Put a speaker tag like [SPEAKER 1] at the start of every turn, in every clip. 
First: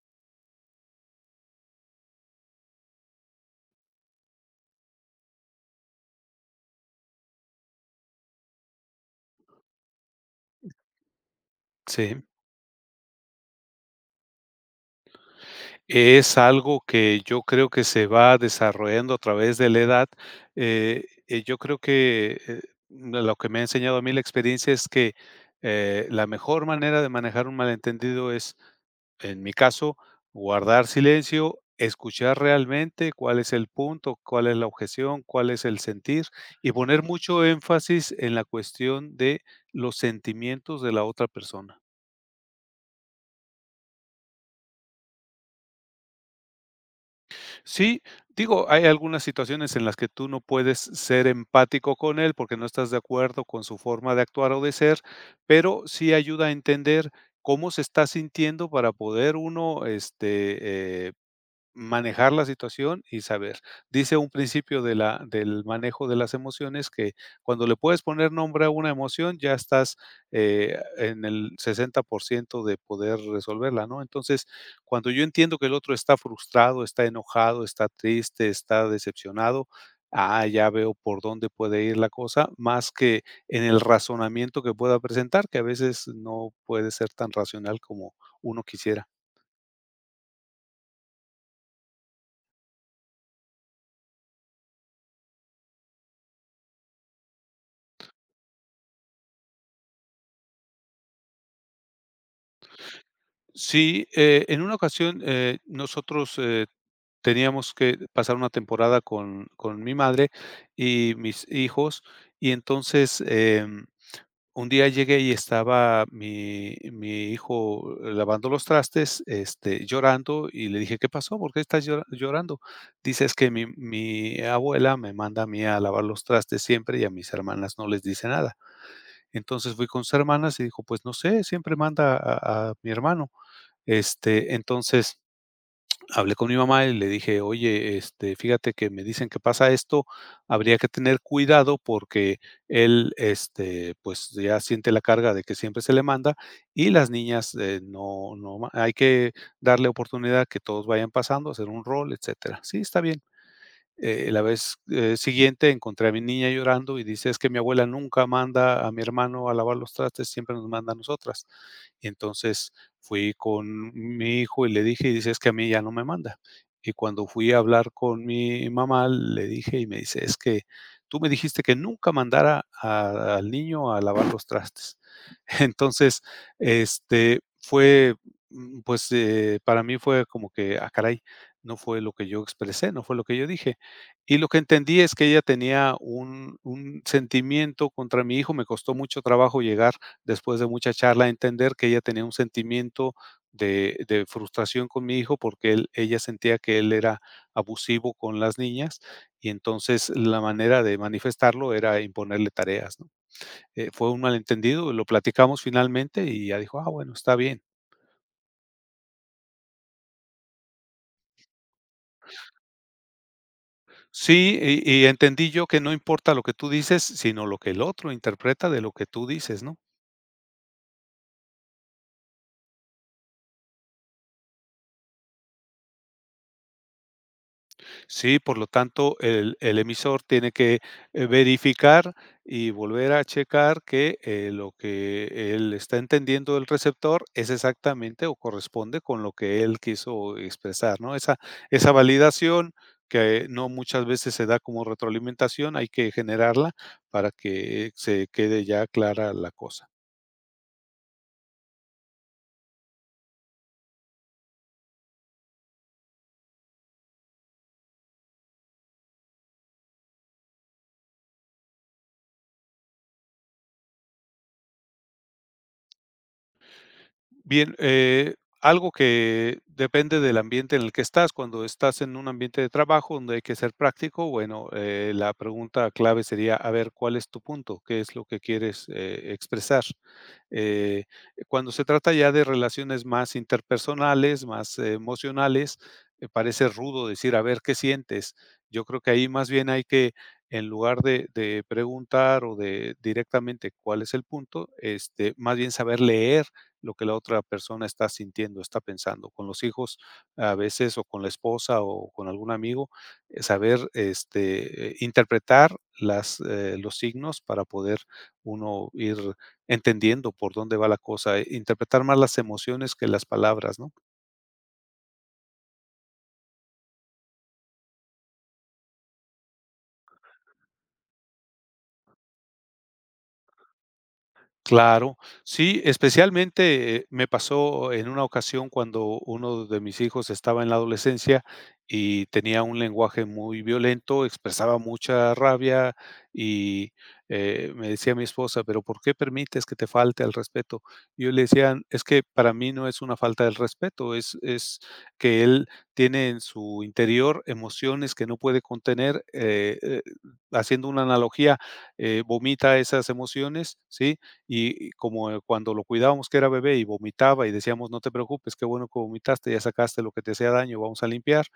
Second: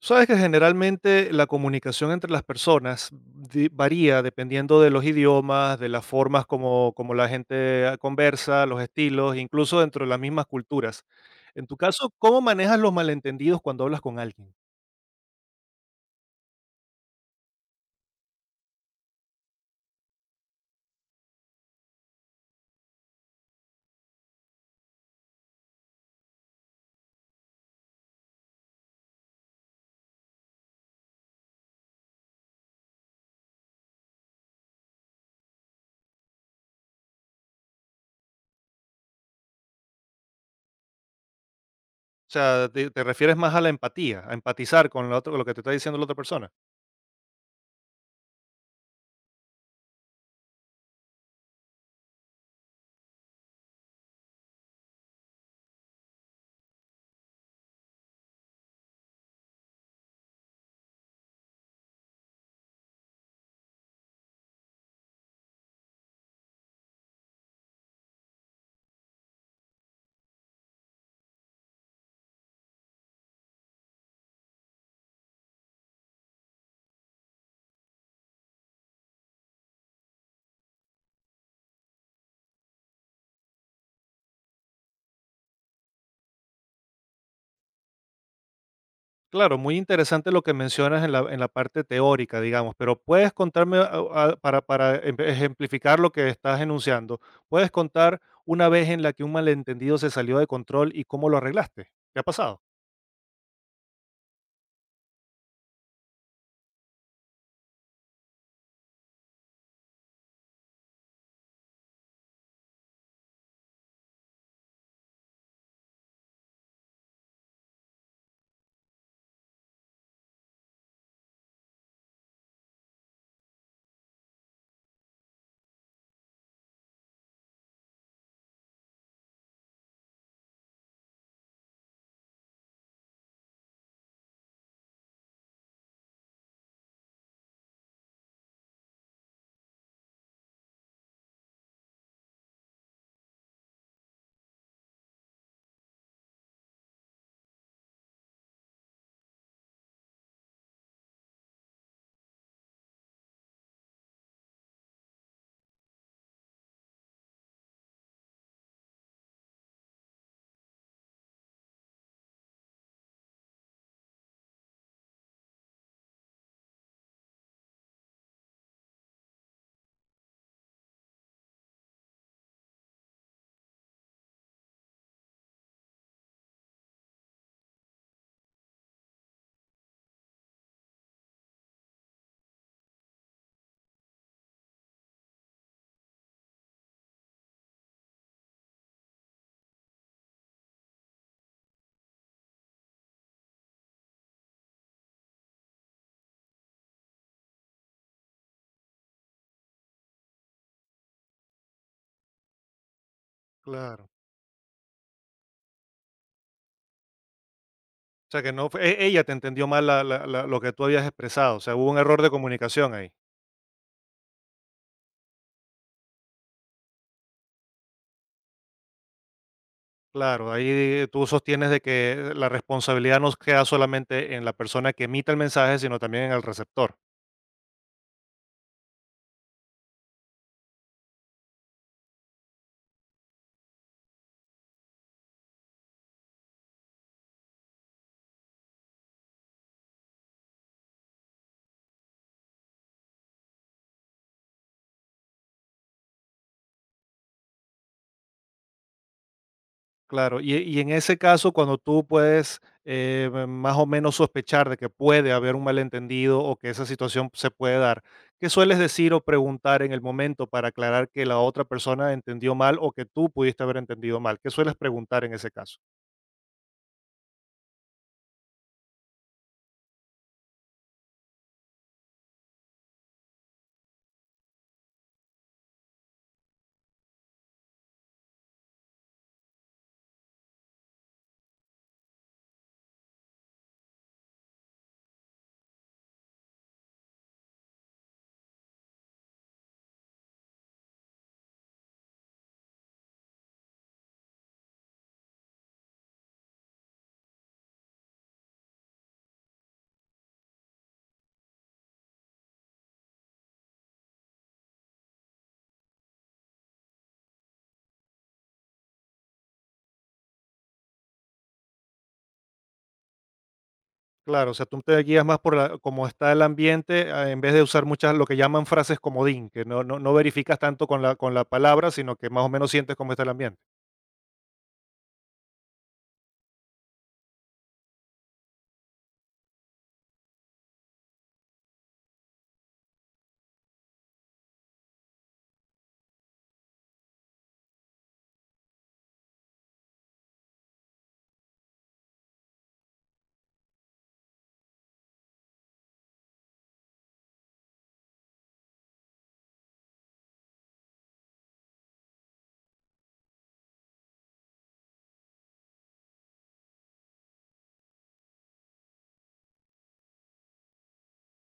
[SPEAKER 1] Sabes que generalmente la comunicación entre las personas varía dependiendo de los idiomas, de las formas como la gente conversa, los estilos, incluso dentro de las mismas culturas. En tu caso,
[SPEAKER 2] Sí,
[SPEAKER 1] ¿cómo manejas los malentendidos cuando hablas con alguien?
[SPEAKER 2] es algo que yo creo que se va desarrollando a través de la edad. Yo creo que lo que me ha enseñado a mí la experiencia es que la mejor manera de manejar un malentendido es, en mi caso, guardar silencio, escuchar realmente cuál es el punto, cuál es la objeción, cuál es el sentir y poner mucho énfasis en la cuestión de los sentimientos de la otra persona.
[SPEAKER 1] O sea, ¿te refieres más a la empatía, a empatizar con lo que te está diciendo la otra persona?
[SPEAKER 2] Sí, digo, hay algunas situaciones en las que tú no puedes ser empático con él porque no estás de acuerdo con su forma de actuar o de ser, pero sí ayuda a entender cómo se está sintiendo para poder uno manejar la situación y saber. Dice un principio de la del manejo de las emociones que cuando le puedes poner nombre a una emoción, ya estás, en el 60% de poder resolverla, ¿no? Entonces, cuando yo entiendo que el otro está frustrado, está enojado, está triste, está decepcionado, ah, ya veo por dónde puede ir la cosa, más que en el razonamiento que pueda presentar, que a veces no puede ser tan racional como uno quisiera.
[SPEAKER 1] Claro, muy interesante lo que mencionas en la parte teórica, digamos, pero puedes contarme, ejemplificar lo que estás enunciando, puedes contar una vez en la que un malentendido se salió de control y cómo lo arreglaste. ¿Qué ha pasado?
[SPEAKER 2] Sí, en una ocasión, nosotros, teníamos que pasar una temporada con mi madre y mis hijos, y entonces, un día llegué y estaba mi hijo lavando los trastes, llorando, y le dije: "¿Qué pasó? ¿Por qué estás llorando?". Dice: "Es que mi abuela me manda a mí a lavar los trastes siempre, y a mis hermanas no les dice nada". Entonces, fui con sus hermanas y dijo: "Pues no sé, siempre manda a mi hermano". Entonces, hablé con mi mamá y le dije: "Oye, fíjate que me dicen que pasa esto, habría que tener cuidado porque él, pues, ya siente la carga de que siempre se le manda, y las niñas, no no ma hay que darle oportunidad que todos vayan pasando, hacer un rol, etcétera". "Sí, está bien". La vez, siguiente encontré a mi niña llorando y dice: "Es que mi abuela nunca manda a mi hermano a lavar los trastes, siempre nos manda a nosotras". Y entonces fui con mi hijo y le dije, y dice: "Es que a mí ya no me manda". Y cuando fui a hablar con mi mamá, le dije y me dice: "Es que tú me dijiste que nunca mandara a al niño a lavar los trastes". Entonces, fue, pues, para mí fue como que, ah, caray, no fue lo que yo expresé, no fue lo que yo dije. Y lo que entendí es que ella tenía un sentimiento contra mi hijo. Me costó mucho trabajo llegar, después de mucha charla, a entender que ella tenía un sentimiento de frustración con mi hijo, porque él ella sentía que él era abusivo con las niñas, y entonces la manera de manifestarlo era imponerle tareas, ¿no?
[SPEAKER 1] Claro.
[SPEAKER 2] Fue un malentendido, lo platicamos finalmente y ella dijo: "Ah, bueno, está bien".
[SPEAKER 1] O sea, que no fue- e- ella te entendió mal lo que tú habías expresado, o sea, hubo un error de comunicación ahí.
[SPEAKER 2] Sí, y entendí yo que no importa lo que tú dices, sino lo que el otro interpreta de lo que tú dices, ¿no?
[SPEAKER 1] Claro, ahí tú sostienes de que la responsabilidad no queda solamente en la persona que emite el mensaje, sino también en el receptor.
[SPEAKER 2] Sí, por lo tanto, el emisor tiene que, verificar y volver a checar que, lo que él está entendiendo del receptor es exactamente o corresponde con lo que él quiso expresar, ¿no? Esa validación que no muchas veces se da como retroalimentación, hay que generarla para que se quede ya clara la cosa.
[SPEAKER 1] Claro, y en ese caso, cuando tú puedes más o menos sospechar de que puede haber un malentendido o que esa situación se puede dar, ¿qué sueles decir o preguntar en el momento para aclarar que la otra persona entendió mal o que tú pudiste haber entendido mal? ¿Qué sueles preguntar en ese caso?
[SPEAKER 2] Bien, algo que depende del ambiente en el que estás. Cuando estás en un ambiente de trabajo donde hay que ser práctico, bueno, la pregunta clave sería, a ver, ¿cuál es tu punto? ¿Qué es lo que quieres expresar? Eh, Cuando se trata ya de relaciones más interpersonales, más emocionales, parece rudo decir, a ver, ¿qué sientes? Yo creo que ahí más bien hay que, en lugar de preguntar o de directamente cuál es el punto, más bien saber leer lo que la otra persona está sintiendo, está pensando. Con los hijos, a veces, o con la esposa o con algún amigo, saber interpretar los signos para poder uno ir entendiendo por dónde va la cosa, interpretar más las emociones que las palabras, ¿no?
[SPEAKER 1] Claro, o sea, tú te guías más por cómo está el ambiente en vez de usar muchas lo que llaman frases comodín, que no verificas tanto con la palabra, sino que más o menos sientes cómo está el ambiente.
[SPEAKER 2] Claro, sí, especialmente me pasó en una ocasión cuando uno de mis hijos estaba en la adolescencia y tenía un lenguaje muy violento, expresaba mucha rabia y me decía mi esposa, pero ¿por qué permites que te falte al respeto? Y yo le decía, es que para mí no es una falta del respeto, es que él tiene en su interior emociones que no puede contener, haciendo una analogía, vomita esas emociones, ¿sí? Y como cuando lo cuidábamos, que era bebé y vomitaba y decíamos: "No te preocupes, qué bueno que vomitaste, ya sacaste lo que te hacía daño, vamos a limpiar".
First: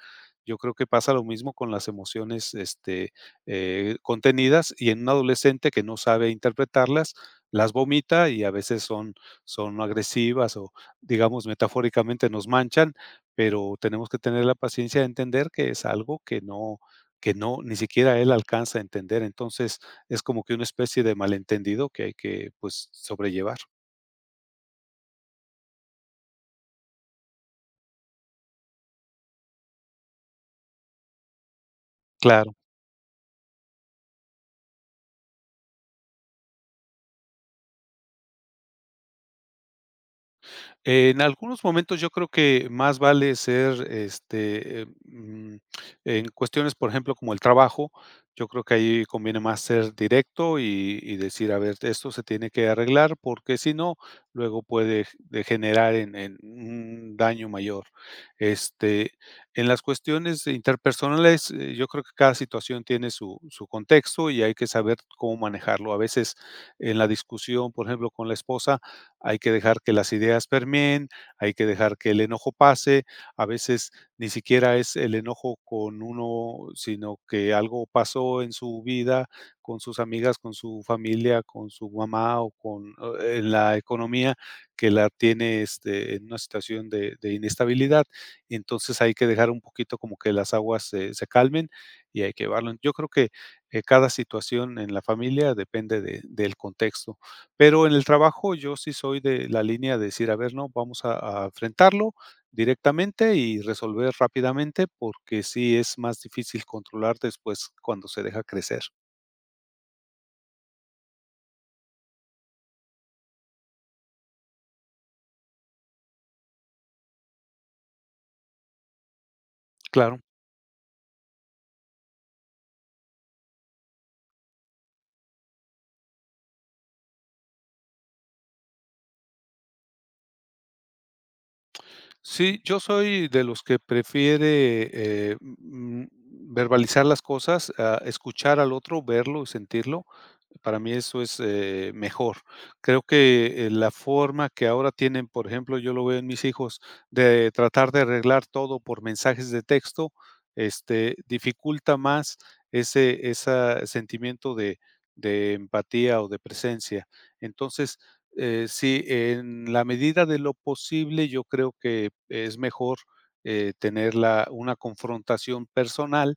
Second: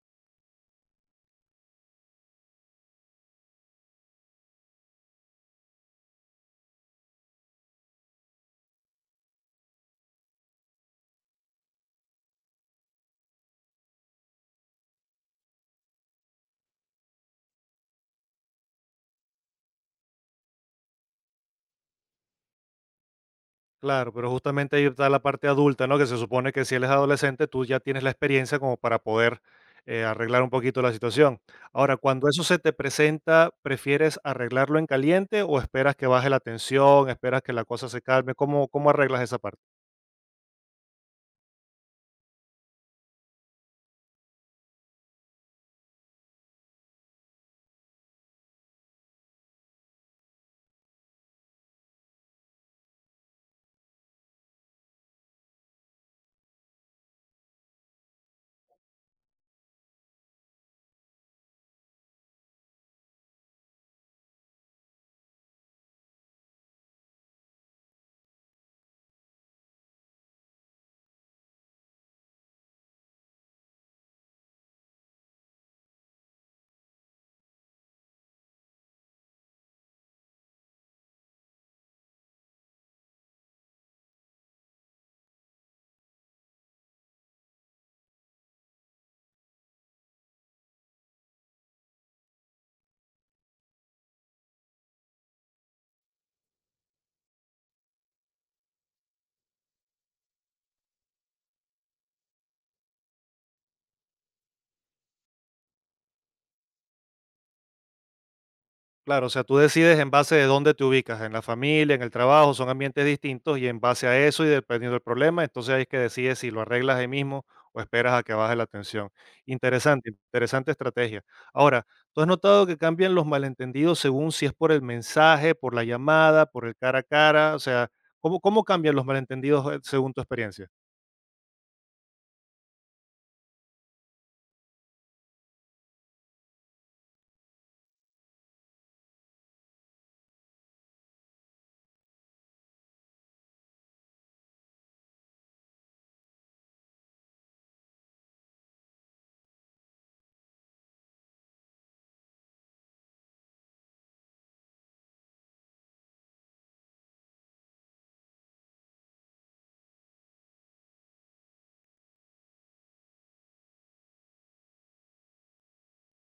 [SPEAKER 2] Yo creo que pasa lo mismo con las emociones, contenidas y en un adolescente que no sabe interpretarlas, las vomita y a veces son agresivas o, digamos, metafóricamente nos manchan, pero tenemos que tener la paciencia de entender que es algo que no, ni siquiera él alcanza a entender. Entonces, es como que una especie de malentendido que hay que, pues, sobrellevar.
[SPEAKER 1] Claro, pero justamente ahí está la parte adulta, ¿no? Que se supone que si él es adolescente, tú ya tienes la experiencia como para poder arreglar un poquito la situación. Ahora, cuando eso
[SPEAKER 2] Claro.
[SPEAKER 1] se te presenta, ¿prefieres arreglarlo en caliente o esperas que baje la tensión, esperas que la cosa se calme? ¿Cómo arreglas esa parte?
[SPEAKER 2] En algunos momentos yo creo que más vale ser, en cuestiones, por ejemplo, como el trabajo, yo creo que ahí conviene más ser directo y decir, a ver, esto se tiene que arreglar porque si no, luego puede g- de generar en, un daño mayor. Este, en las cuestiones interpersonales, yo creo que cada situación tiene su contexto y hay que saber cómo manejarlo. A veces en la discusión, por ejemplo, con la esposa, hay que dejar que las ideas permeen, hay que dejar que el enojo pase. A veces ni siquiera es el enojo con uno, sino que algo pasó en su vida, con sus amigas, con su familia, con su mamá o con en la economía que la tiene en una situación de inestabilidad. Entonces hay que dejar un poquito como que las aguas se calmen y hay que llevarlo. Yo creo que cada situación en la familia depende del contexto. Pero en el trabajo yo sí soy de la línea de decir, a ver, no, vamos a enfrentarlo directamente y resolver rápidamente porque sí es más difícil controlar después cuando se deja crecer.
[SPEAKER 1] Claro, o sea, tú decides en base de dónde te ubicas, en la familia, en el trabajo, son ambientes distintos y en base a eso y dependiendo del problema, entonces ahí es que decides si lo arreglas ahí mismo o esperas a que baje la tensión. Interesante,
[SPEAKER 2] Claro.
[SPEAKER 1] interesante estrategia. Ahora, ¿tú has notado que cambian los malentendidos según si es por el mensaje, por la llamada, por el cara a cara? O sea, ¿cómo cambian los malentendidos según tu experiencia?
[SPEAKER 2] Sí, yo soy de los que prefiere, eh, mm, verbalizar las cosas, ah, escuchar al otro, verlo y sentirlo. Para mí eso es, mejor. Creo que, la forma que ahora tienen, por ejemplo, yo lo veo en mis hijos, de tratar de arreglar todo por mensajes de texto, dificulta más ese esa sentimiento de empatía o de presencia. Entonces, sí, en la medida de lo posible, yo creo que es mejor, tener la una confrontación personal,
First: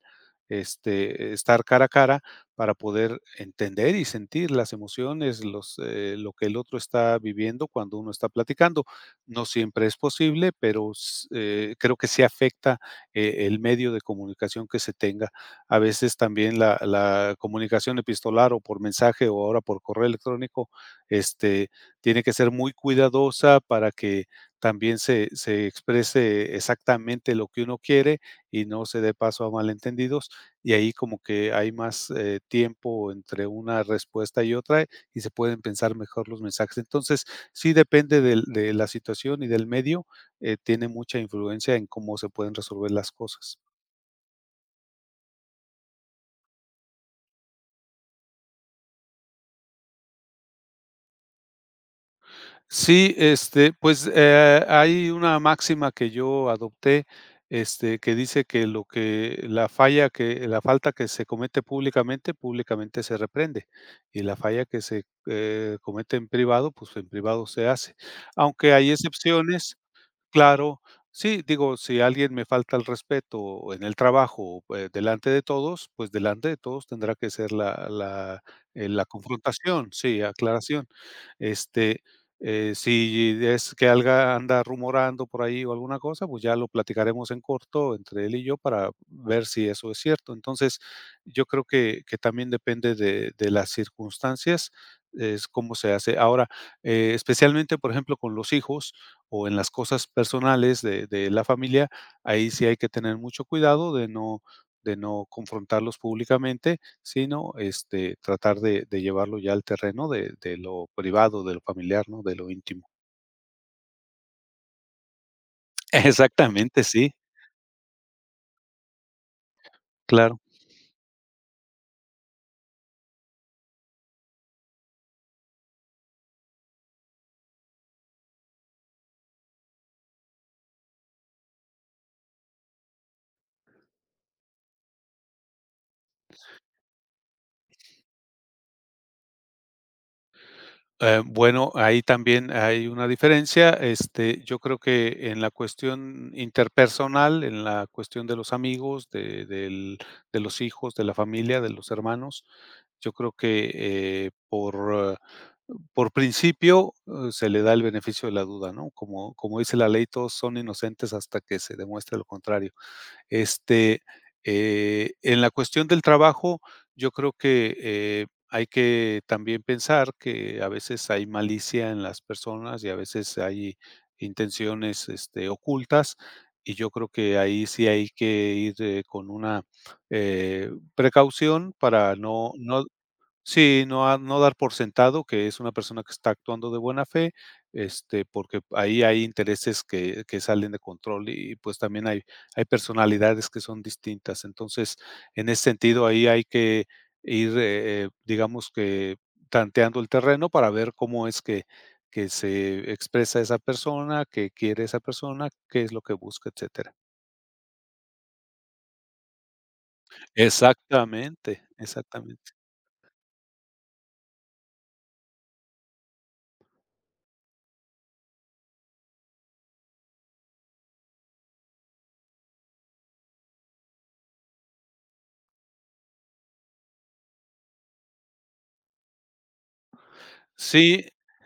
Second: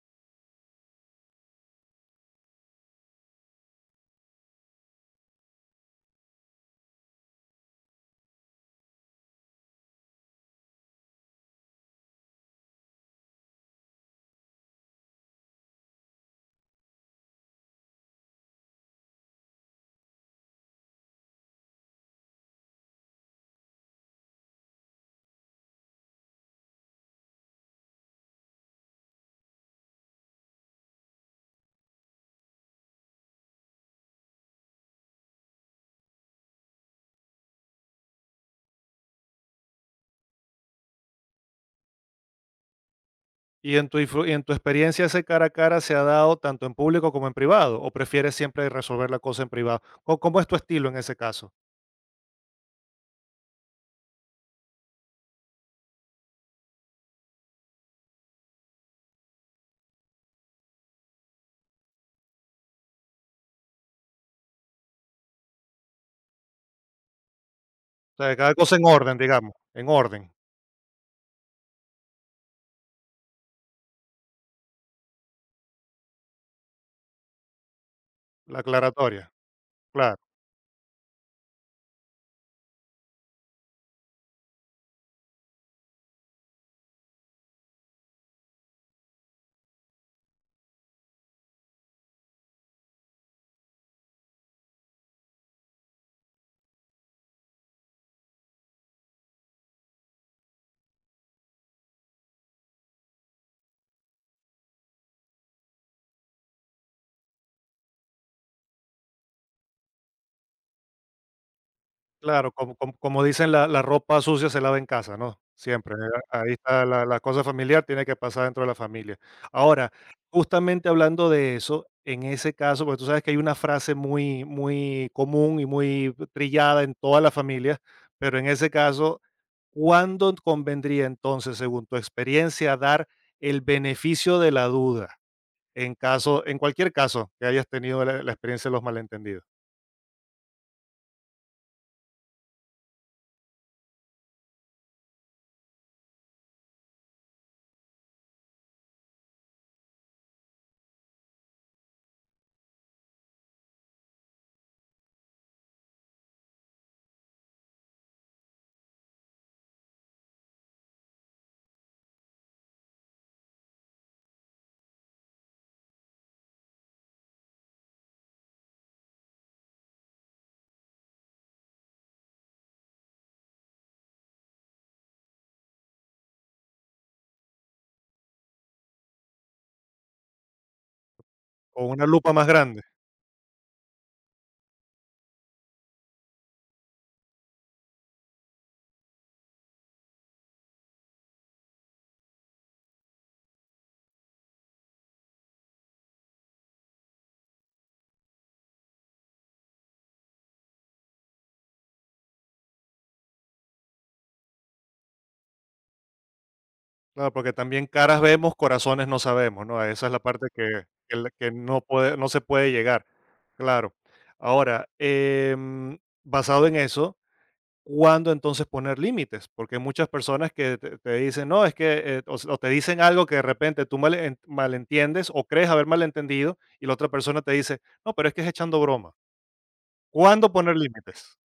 [SPEAKER 2] estar cara a cara para poder entender y sentir las emociones, lo que el otro está viviendo cuando uno está platicando. No siempre es posible, pero s creo que sí afecta, el medio de comunicación que se tenga. A veces también la comunicación epistolar o por mensaje o ahora por correo electrónico, este, tiene que ser muy cuidadosa para que también se exprese exactamente lo que uno quiere y no se dé paso a malentendidos. Y ahí como que hay más tiempo entre una respuesta y otra y se pueden pensar mejor los mensajes. Entonces, sí depende de la situación y del medio, tiene mucha influencia en cómo se pueden resolver las cosas.
[SPEAKER 1] ¿Y en tu experiencia ese cara a cara se ha dado tanto en público como en privado? ¿O prefieres siempre resolver la cosa en privado? ¿Cómo es tu estilo en ese caso?
[SPEAKER 2] Sí, pues, hay una máxima que yo adopté, que dice que lo que la falla que la falta que se comete públicamente, públicamente se reprende, y la falla que se, comete en privado, pues, en privado se hace.
[SPEAKER 1] O sea, cada
[SPEAKER 2] Aunque
[SPEAKER 1] cosa en
[SPEAKER 2] hay
[SPEAKER 1] orden, digamos,
[SPEAKER 2] excepciones.
[SPEAKER 1] en orden,
[SPEAKER 2] Claro, sí, digo, si alguien me falta el respeto en el trabajo, delante de todos, pues delante de todos tendrá que ser la la,
[SPEAKER 1] la
[SPEAKER 2] eh, la
[SPEAKER 1] aclaratoria.
[SPEAKER 2] confrontación, sí,
[SPEAKER 1] Claro,
[SPEAKER 2] aclaración. Este, si es que alga anda rumorando por ahí o alguna cosa, pues ya lo platicaremos en corto entre él y yo para ver si eso es cierto. Entonces, yo creo que también depende de las circunstancias, es cómo se hace. Ahora, especialmente, por ejemplo, con los hijos o en las cosas personales de la familia, ahí sí hay que tener mucho cuidado de no confrontarlos públicamente, sino, tratar de llevarlo ya al terreno de lo privado, de lo familiar, ¿no? De lo
[SPEAKER 1] claro, como
[SPEAKER 2] íntimo.
[SPEAKER 1] como como dicen, la ropa sucia se lava en casa, ¿no? Siempre, ahí
[SPEAKER 2] Exactamente,
[SPEAKER 1] está la
[SPEAKER 2] sí,
[SPEAKER 1] la cosa familiar, tiene que pasar dentro de la familia. Ahora,
[SPEAKER 2] claro.
[SPEAKER 1] justamente hablando de eso, en ese caso, porque tú sabes que hay una frase muy común y muy trillada en todas las familias, pero en ese caso, ¿cuándo convendría entonces, según tu experiencia, dar el beneficio de la duda? En caso en cualquier caso que hayas tenido la experiencia de los malentendidos,
[SPEAKER 2] Bueno, ahí también hay una diferencia. Yo creo que en la cuestión interpersonal, en la cuestión de los amigos, de los hijos, de la familia, de los hermanos, yo creo que por principio se le da el beneficio de la duda, ¿no? Como, como dice la ley, todos son inocentes hasta que se demuestre lo contrario. Este, en la cuestión del trabajo, yo creo que hay que también pensar que a veces hay malicia en las personas y a veces hay intenciones ocultas. Y yo creo que ahí sí hay que ir con una eh, precaución
[SPEAKER 1] o una
[SPEAKER 2] para
[SPEAKER 1] lupa más
[SPEAKER 2] no,
[SPEAKER 1] grande.
[SPEAKER 2] no Sí, no, a no dar por sentado que es una persona que está actuando de buena fe, porque ahí hay intereses que salen de control y, pues, también hay personalidades que son distintas. Entonces, en ese sentido, ahí hay que ir, digamos que tanteando el terreno para ver cómo es que se expresa esa persona, qué quiere esa persona, qué es lo que busca, etcétera.
[SPEAKER 1] Claro, porque también caras vemos, corazones no sabemos, ¿no? Esa es la parte que que la que
[SPEAKER 2] Exactamente,
[SPEAKER 1] no puede no se
[SPEAKER 2] exactamente.
[SPEAKER 1] puede llegar. Claro. Ahora, basado en eso, ¿cuándo entonces poner límites? Porque hay muchas personas que te dicen: "No, es que", o te dicen algo que de repente tú malentiendes o crees haber malentendido, y la otra persona te dice: "No, pero es que es echando broma". ¿Cuándo poner
[SPEAKER 2] Sí,
[SPEAKER 1] límites?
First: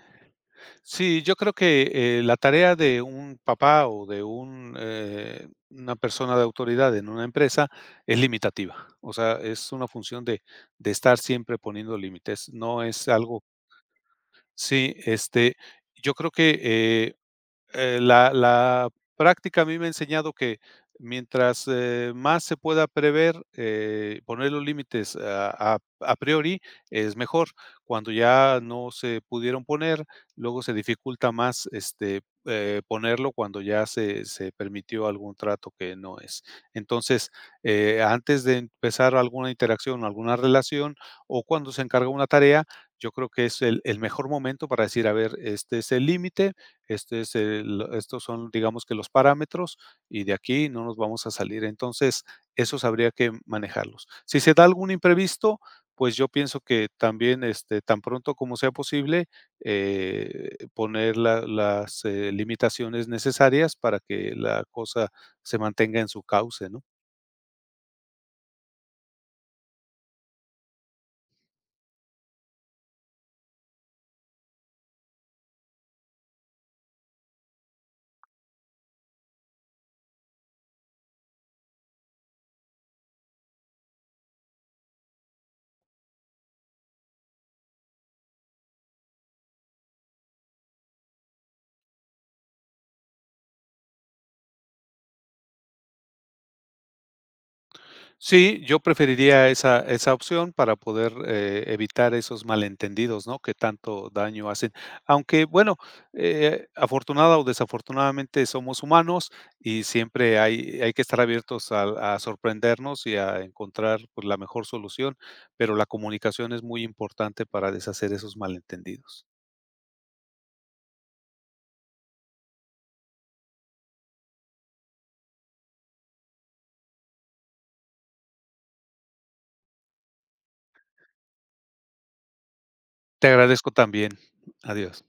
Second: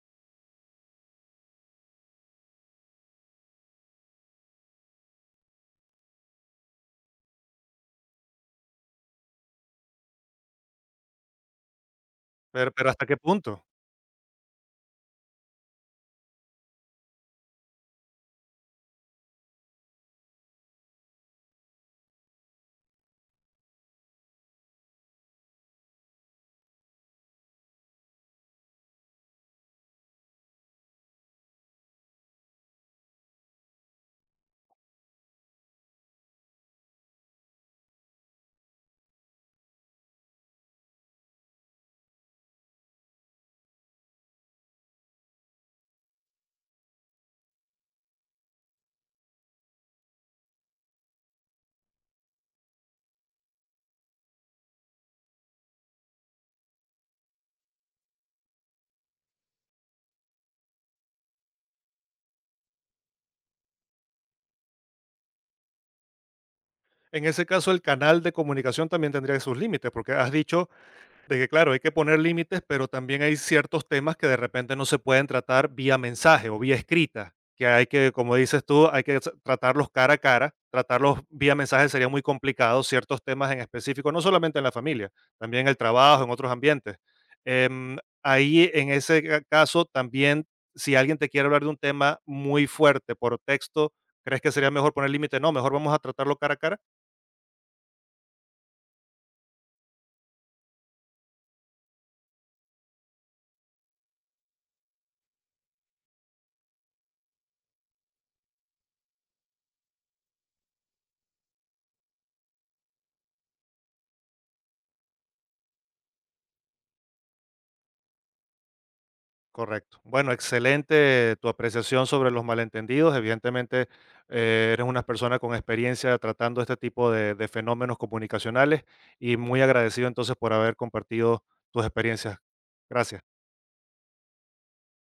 [SPEAKER 2] sí, yo creo que, la tarea de un papá o de una persona de autoridad en una empresa es limitativa. O sea, es una función de estar siempre poniendo límites.
[SPEAKER 1] Pero
[SPEAKER 2] No
[SPEAKER 1] pero, ¿hasta
[SPEAKER 2] es
[SPEAKER 1] qué
[SPEAKER 2] algo.
[SPEAKER 1] punto?
[SPEAKER 2] Sí, yo creo que, la práctica a mí me ha enseñado que mientras, más se pueda prever, poner los límites a priori es mejor. Cuando ya no se pudieron poner, luego se dificulta más, ponerlo cuando ya se permitió algún trato que no es. Entonces, antes de empezar alguna interacción o alguna relación, o cuando se encarga una tarea, yo creo que es el mejor momento para decir: "A ver, este es el límite, este es el estos son, digamos que los parámetros, y de aquí no nos vamos a salir. Entonces, esos habría que manejarlos. Si se da algún imprevisto, pues yo pienso que también, tan pronto como sea posible, poner limitaciones necesarias para que la cosa se mantenga en su cauce, ¿no?
[SPEAKER 1] En ese caso, el canal de comunicación también tendría sus límites, porque has dicho de que, claro, hay que poner límites, pero también hay ciertos temas que de repente no se pueden tratar vía mensaje o vía escrita, que hay que, como dices tú, tratarlos cara a cara, tratarlos vía mensaje sería muy complicado, ciertos temas en específico, no solamente en la familia, también en el trabajo, en otros ambientes. Ahí, en ese caso, también, si alguien te quiere hablar de un tema muy fuerte por texto, ¿crees que sería mejor poner límite? No, mejor vamos a tratarlo cara a cara.
[SPEAKER 2] Sí, yo preferiría esa opción para poder, evitar esos malentendidos, ¿no?, que tanto daño hacen. Aunque, bueno, afortunada o desafortunadamente somos humanos y siempre hay que estar abiertos a sorprendernos y a encontrar, pues, la mejor solución, pero la comunicación es muy importante para deshacer esos malentendidos.
[SPEAKER 1] Correcto. Bueno, excelente tu apreciación sobre los malentendidos. Evidentemente, eres una persona con experiencia tratando este tipo de fenómenos comunicacionales y muy agradecido entonces por haber compartido tus experiencias.
[SPEAKER 2] Te
[SPEAKER 1] Gracias.
[SPEAKER 2] agradezco también. Adiós.